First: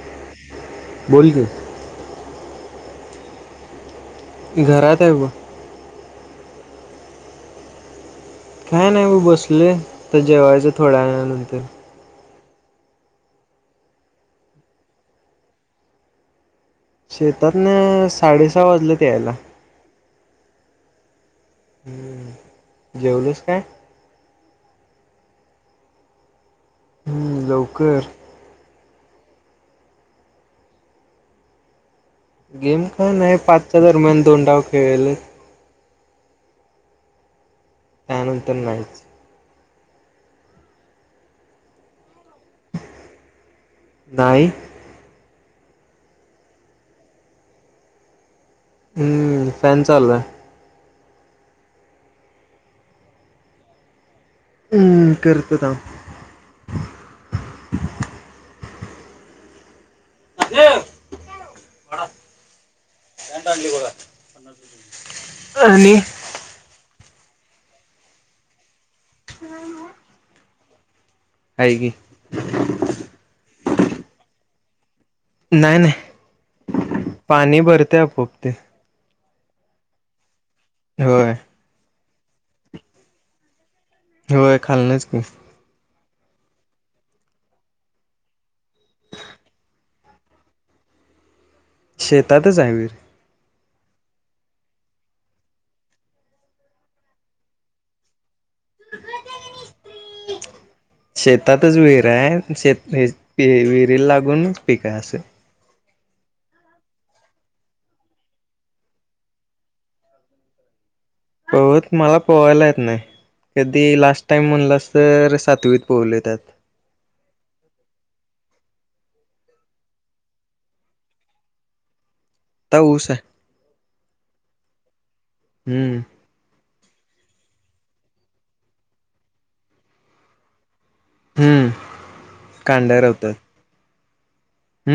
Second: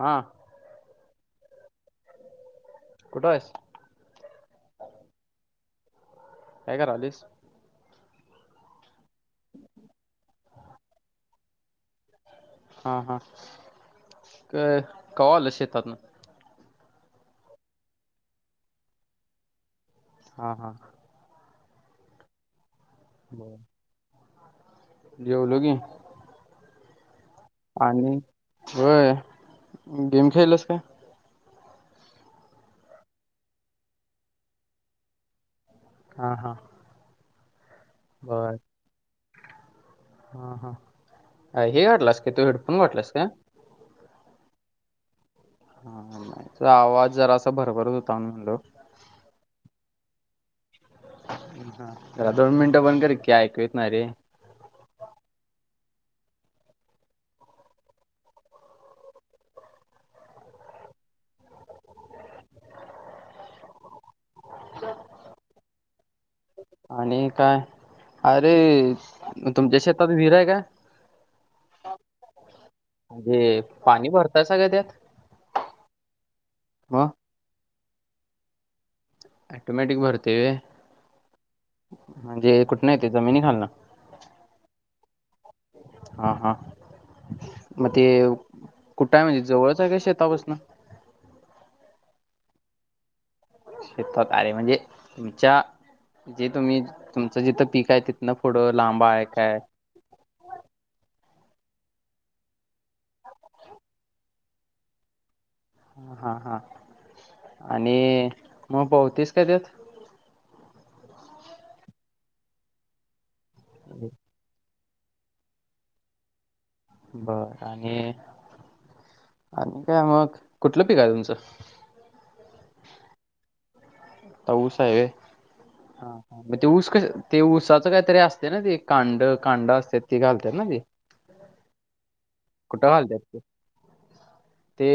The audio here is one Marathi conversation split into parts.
हा बोोल कुठं आहेस घराात ब का कारालीस काय नाही म बसले तर जेवायचं थोड्या वेळा नंतर हा हा कवाल शेतातन शेतात ना साडेसहा वाजलेत यायला हा हा हम्म जेवलूस काय जेवलगे लवकर होय गेम खेळलस का गेम काय नाही पाचच्या दरम्यान दोनडाव खेळेल हा हा बर त्यानंतर नाईच हा हा हे वााठलास का तू हेडफोन वााटलास का नाही हा नाही आवाज जरा असा भरभरत होता म्हणलो हम्म फॅन चालू आहे जरा दोन मिनटं पण कर की ऐकूेत ना रे करतता असा आणि आणि काय अरे तुमच्या शेतात विहीरआहे का? आहे की म्हणजे पाणी भरतासा का त्यात, नाही मग नाही पाणी भरतेय पोपते. अटोमॅटिक भरते. होय म्हणजे कुठ नाही येते जमिनी खालना होय खालनच की हा हा मग ते कुठं आहे म्हणजे जवळच आहे का शेतापासन शेतातच आहे विहीर शेतात अरे म्हणजे तुमच्या जे तुम्ही तुमचं जिथं पीक आहे तिथनं पूढ लांब आहे. काय शेतातच विहिर आहे शेत विहिरी लागूनच पिक असं ह हा हा आणि मग पोहतीस का त्यात, हो मला पोहायला येत नाही कधी लास्ट टाइम म्हणलंस तर सातवीत पोहलेलो. बर आणि आणि काय मग कुठलं पिक आहे तुमचं, ऊस आहे. ऊस आहे हम्म वय ते ऊस कस ते ऊसाचं काहीतरी असते ना ते कांड कांड असत ती घालत ना ते हम्म कुठं घालतात कांड्यारवतात ते ते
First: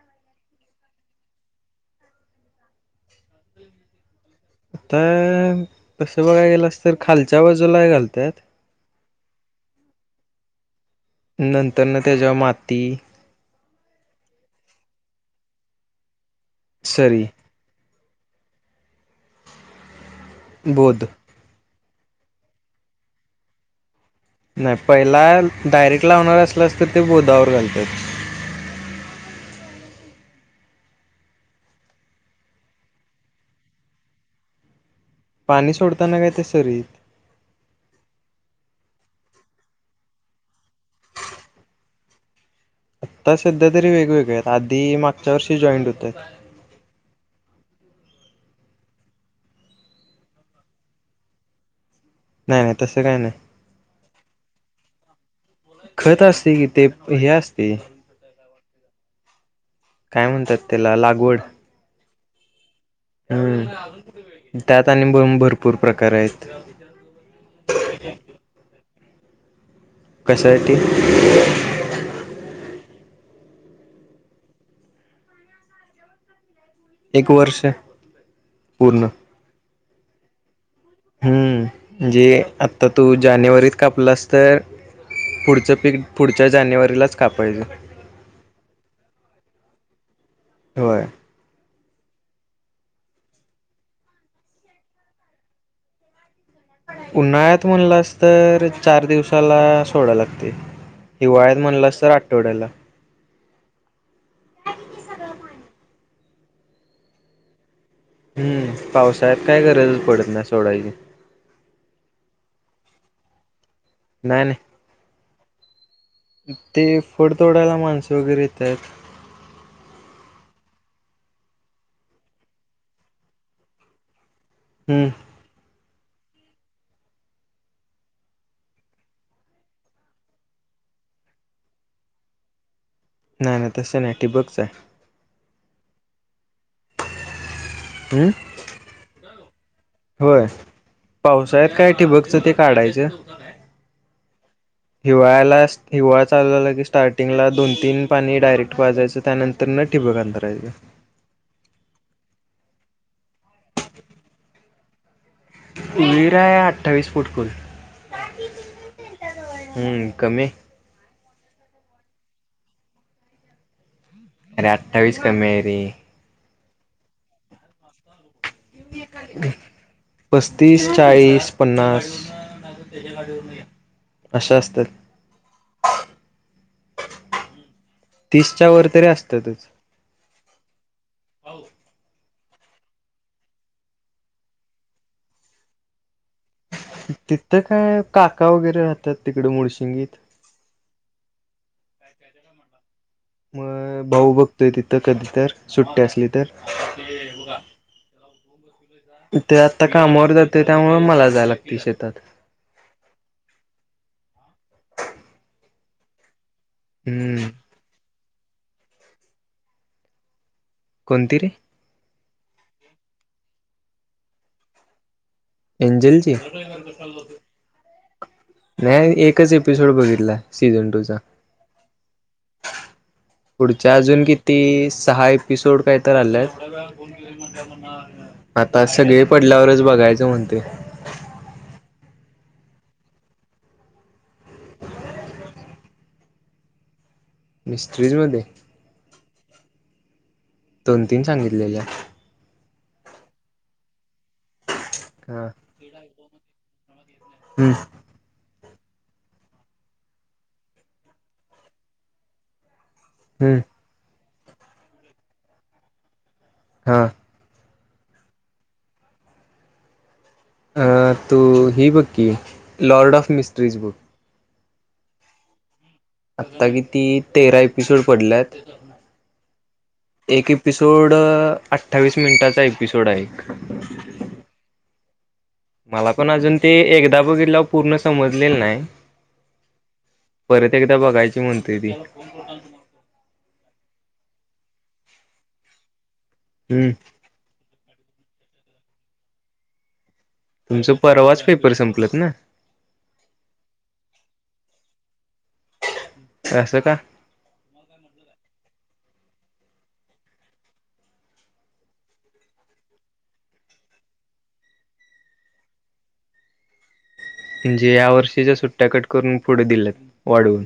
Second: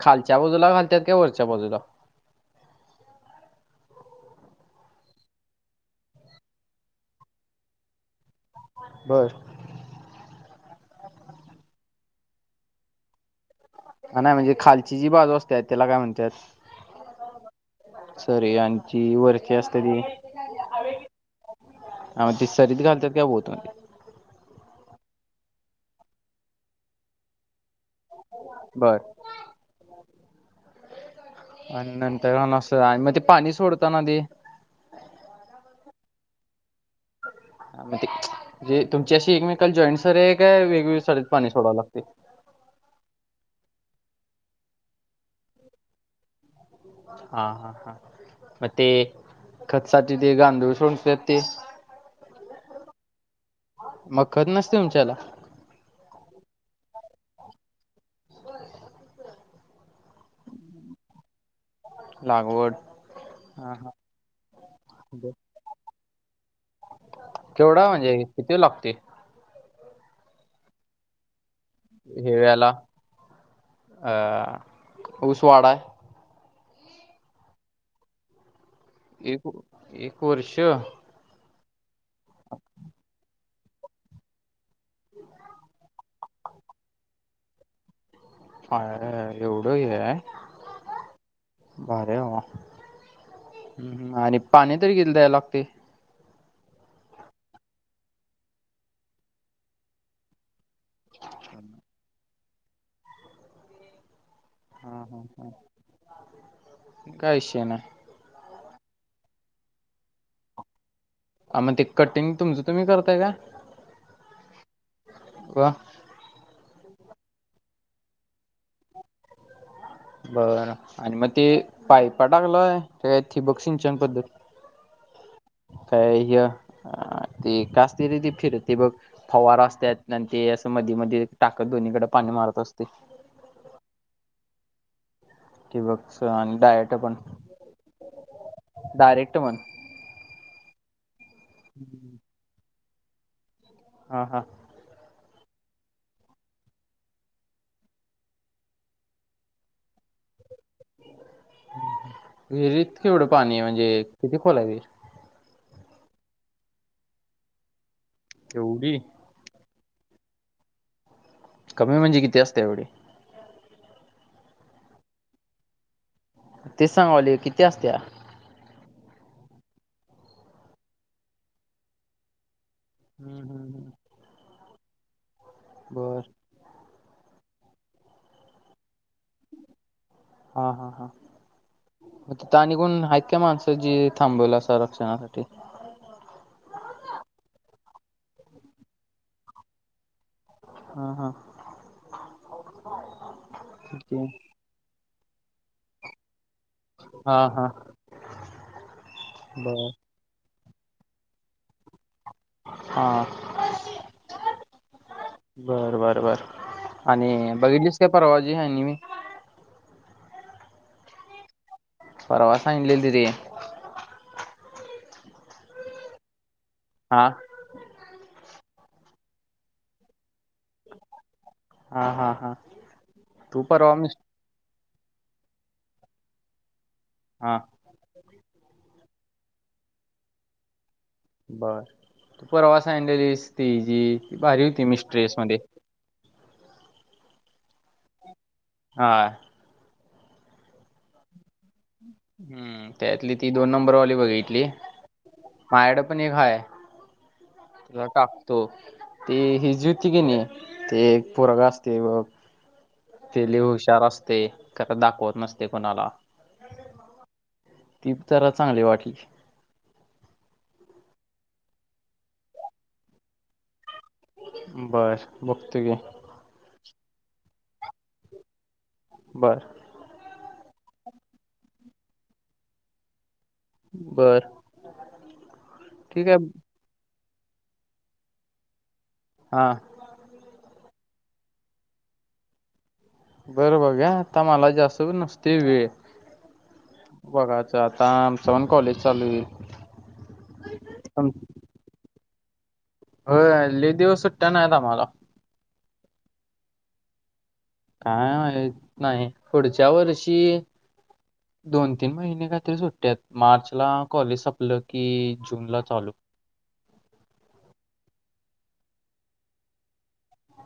खालच्या बाजूला घालतात कि वरच्या बाजूला आता तसं बघाय गेलंस तर खालच्या बाजूला घालतात. बरं नंतर ना त्याच्या माती नाही म्हणजे खालची जी बाजू असतेय त्याला काय म्हणतात. सरी सरी आणची वरखी असते ती. बोध आ ते सरीत घालतात का बोलत. नाही पहिला डायरेक्ट लावणार असल्यास तर ते बोधावर घालतात. बर आणि नंतर अस आणि मग ते पाणी सोडत ना ते पाणी सोडताना काय ते सरीत म ते जे तुमच्या अशी एकमेकाला जॉईंट सरे आहे काय वेगवेगळ्या साडीेत पाणी सोडावं लागते. आता सध्या तरी वेगवेगळे आहेत आधी मागच्या वर्षी जॉईंट होतय. हा हा हा मग ते खचसाचे ते गांधूळ सोडतात ते, नाही नाही तसं काही नाही मग खत नसते तुमच्याला खत असते कि ते हे असते. काय म्हणतात त्याला लागवड लागवड हा हा हम् त्यात बर आणि भरपूर प्रकार आहेत. केवढा म्हणजे किती लागते. कशा साठी हिव्याला अ ऊसवाडा आहे. एक वर्ष पूर्ण एक एक वर्ष हम्म म्हणजे आता तू जानेवारीत कापलास तर पुढचं पीक पुढच्या जानेवारीलाच कापायच अया या या एवढं हे आहे. होय भारी हे बाबा आणि पाणी तरी किती वेळेला द्यायला लागतय? उन्हाळ्यात म्हणलास तर चार दिवसाला सोडा लागतय हिवाळ्यात म्हणलंस तर आठवड्याला हा ह ह काय इशय ना हम्म पावसाळ्यात काय गरजच पडत नाय सोडायची. अ मग ते कटिंग तुमचं तुम्ही करताय का? नाही नाही. व्वा ते फोडतोडायला माणसं वगैरे येतायेत बर आणि मग ते पायपा टाकलय का थिबक सिंचन पद्धत हम्म काय ह ते का असते ति ते फिरते बघ फवारा असतात आणि ते असं मध्ये मध्ये टाकत दोन्हीकडे पा णी मारत असतंय नाही नाही तसं नाही ठिबकच आहे ठिबकच आणि डायट पण हम्म डायरेक्ट पण होय पावसाळ्यात काय टिबकच ते काढायचं हा हा हिवाळ्याला हिवाळा चालु झाला की स्टार्टिंगला दोन तीन पाणी डायरेक्ट पाजायचं त्यानंतर न ठी बक हंथरायच विहिरीत केवढं पाणी म्हणजे किती खोला आहे विहीर? विहीर आहे अठ्ठावीस फुट खोल. एवढी हम्म कमी कमी म्हणजे किती असते एवढी? अरे अठ्ठावीस कमी आहे रे. तेच सांगालोय किती असतेया? पस्तीस चाळीस पन्नास हम्म हम्म हम्म. अशा असतात बर तीसच्या वर तरी असतातच हा हा हा मग तिथं कोण आहेत ऐ क्या माणसं जी थांबवला अस रक्षणासाठी तिथं काय काका वगैरे राहतात तिकड मुळशिंगीत हा हा [unintelligible] मग ठीक भाऊ आहे बघतोय तिथं कधी तर सुट्टी असली तर. हा हा ते आता बर कामवर जात ताय त्यामुळे मला जाय लागते शेतात हा बरं बरं बर आणि हम्म बघितलीस काय परवा जी हानिमी कोणती रे परवा सांगिलेली ती दी अंजलची? हा नाही एकच एपिसोड बघितला सीझन टूचा हा हा हा तू पुढच्या परवा मिस अजून किती.. सहा एपिसोड काय तर आला हा आता... सगळे पडल्यावरच बघायचं म्हणते.. बर... तू परवा सगितलेलीस ति जी ती भारी होती मिस्ट्रेस मध्ये मिस्त्रीज मध्ये हा.. दोन तीन सांगितलेले.. हम्म त्यातली ती दोन नंबरवाली बघितली.. हा मायड पण एक हाय हम्म तझ का.. त ते हीची होती क नाही ते पोरक असते ब तेली हम्म हुशार असते खं दाखवत नसते कोणाला.. हा.. ती त्याला चांगले वाटली. अ तू ही बुक कि लॉर्ड ऑफ मिस्ट्रीज बुक... बस ब... आता किती तेरा एपिसोड पडल्यात बर एक एपिसोड अठ्ठावीस मिनिटाचा एपिसोड आहे. बर.. मला ठीक पण आहे अजून ते एकदा बघितलं पूर्ण समजलेलं नाही. हा परत एकदा बघायची म्हणते ती... बरं बघा आता मला जास्त नसते वेळ... हम्म.. बघायचं आता आमच्या पण कॉलेज चालू आहे. तुमचं परवाच पेपर संपलत ना. हो लय दिवस सुट्ट्या नाही आम्हाला.. असं का? काय मा नाही पुढच्या वर्षी... दोन तीन महिने कात्री सुट्टयात मार्चला कॉलेज संपलं की जून ला चालू [unintelligible] म्हणजे या वर्षीच्या सुट्टया कट करून पुढे दिल्यात वाढवून..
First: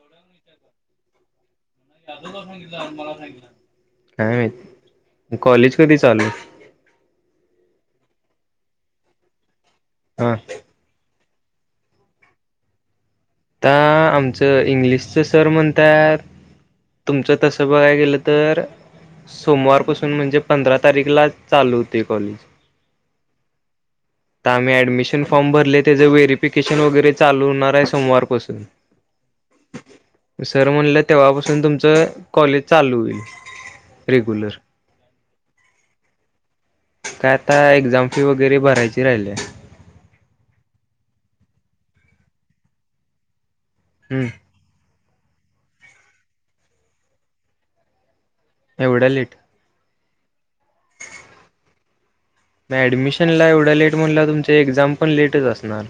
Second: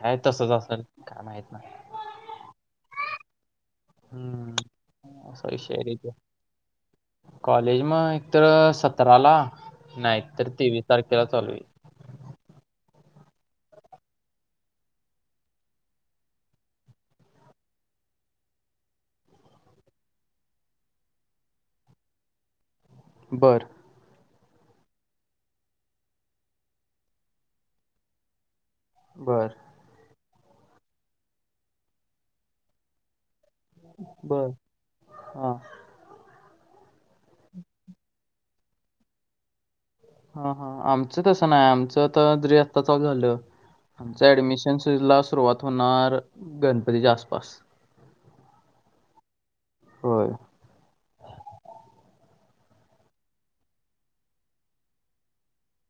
काय तस चल का माहित नाही आजूला सांगितलं मला सांगितलं हा हम्म. मी असा विषय कॉलेज आहे रे कधी तो. चालू... कॉलेज मग एक तर सतराला नाही हा तर तेवीस तारखे... त्याला चालवी... आता आमचं इंग्लिशचं सर म्हणतात. तुमचं तसं बघायला गेलं तर... सोमवारपासून म्हणजे पंधरा तारीखला चालू होते कॉलेज... बरं... तर आम्ही ऍडमिशन फॉर्म भरले त्याचं व्हेरीफिकेशन वगैरे चालू होणार आहे सोमवारपासून... बर... सर म्हणलं तेव्हापासून तुमचं कॉलेज चालू होईल. बर रेग्युलर हा... काय आता एक्झाम फी वगैरे भरायची राहिली. ह हा आमच तसं नाही आमच तर आता चल झालं आमच हम्म ऍडमिशन... ला सुरुवात होणार गणपतीच्या आसपास... एवढ्या लेट... होय... म ऍडमिशनला एवढं लेट म्हणल्याव तुमचा एक्झाम पण लेटच असणार.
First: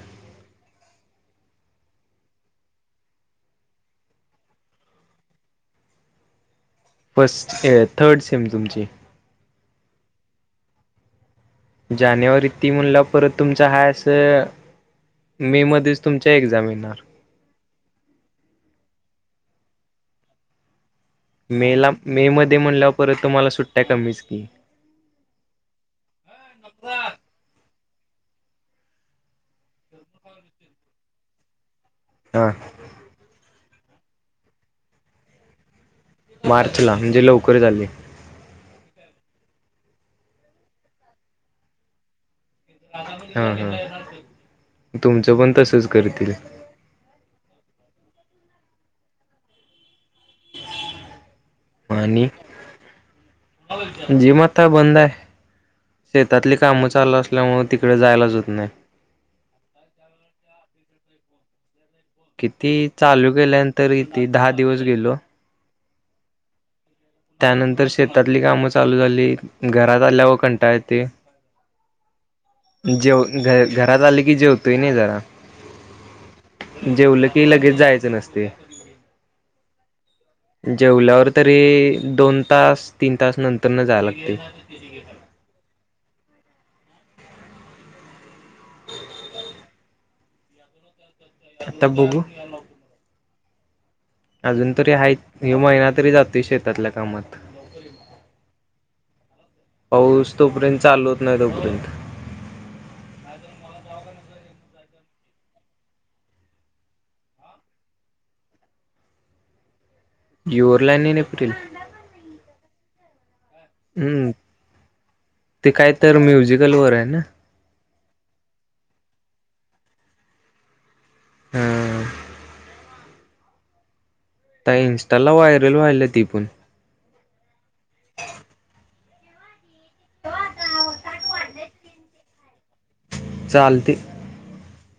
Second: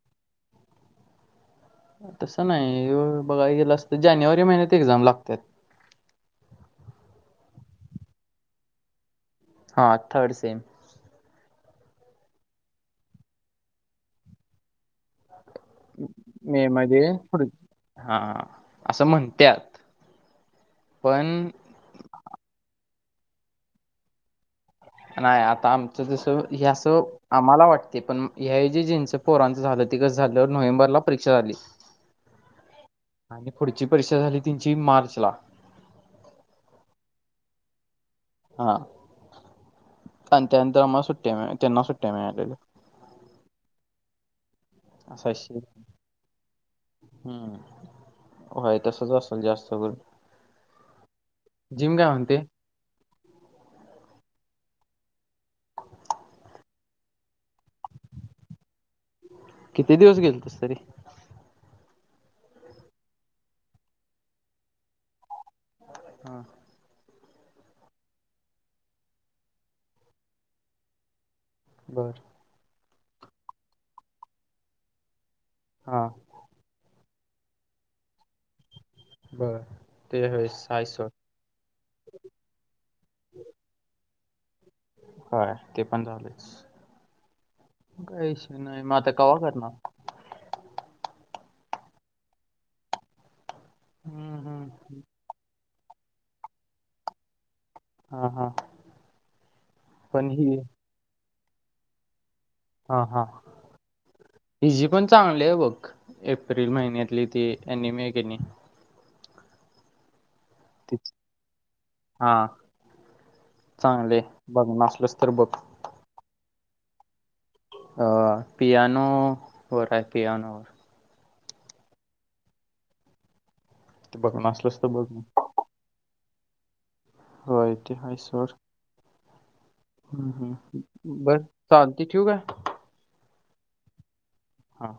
तसं नाही बघाय गेल असत, जानेवारी महिन्यात एक्झाम लागतात. [inaudible] फर्स्ट-थर्ड सीम तुमची. हा, थर्ड सेम. जानेवारी ती मुला परत तुमचा हा असं. [unintelligible] मध्येच तुमच्या मे एक्झाम मध्ये येणार. पुढ- हा असं म्हण त्यात- मे ला, मे मध्ये म्हणल्यावर परत तुम्हाला सुट्ट्या कमीच की? नाही, आता आमचं जस हे असं आम्हाला वाटत ते पण हे जे जिंचं पोरांचं झालं, ते कस झालं, नोव्हेंबरला परीक्षा झाली. हा. आणि पुढची परीक्षा झाली, तीनची मार्च ला. मार्च ला म्हणजे, लवकर झाली. हा आणि त्यानंतर आम्हाला सुट्ट्या मि त्यांना सुट्ट्या मिळाल्याल्या. हा, हा, असा तुमचं पण विषय तसच करतील. हम्म होय, तसच असेल जास्त करून. जिम काय आणि म्हणते जे म आता बंद आहे. शेतातली कामं चालू असल्यामुळे तिकडे जायलाच होत नाही. किती दिवस गेलतस तरी? किती? चालू केल्यानंतर कीती दहा दिवस गेलो. हा. त्यानंतर, शेतातली कामं चालू झाली, घरात आल्या व कंटाळा येतय. बर. जेवण, घरात आलय की जेवतोय नाही जरा. हा. जेवलं की लगेच जायचं नसतय. बर. ते होय साय सोड जेवल्यावर तरी दोन तास तीन तास नंतर न जाय लागतय. काय ते पण झालेच. काही नाही म आता कवा करणार? आता बघू? हम्म हम्म अजून तरी हायत, ह्यो महिना तरी जातोय शेतातल्या कामात. हा हा पण पाऊस ही तोपर्यंत चालू होत नाही तोपर्यंत. हा, हा, हिजी पण चांगली आहे, बघ एप्रिल महिन्यातली ती आणि मे कनी युअर्ला तीच एप्रिल [unintelligible] हा चांगली आहे. हम्म, बघणार असलस तर बघ. ते काय तर म्युझिकल वर आहे. ना अ पियानो वर आहे पियानो वर. हम. ते बघणार आ असलस तर बघ. इंस्टाला व्हायरल व्हायला ति पण. होय, तेहा सोड. हं. हं. हं. बर चालतंय ठेवू काय? चालतय. हा.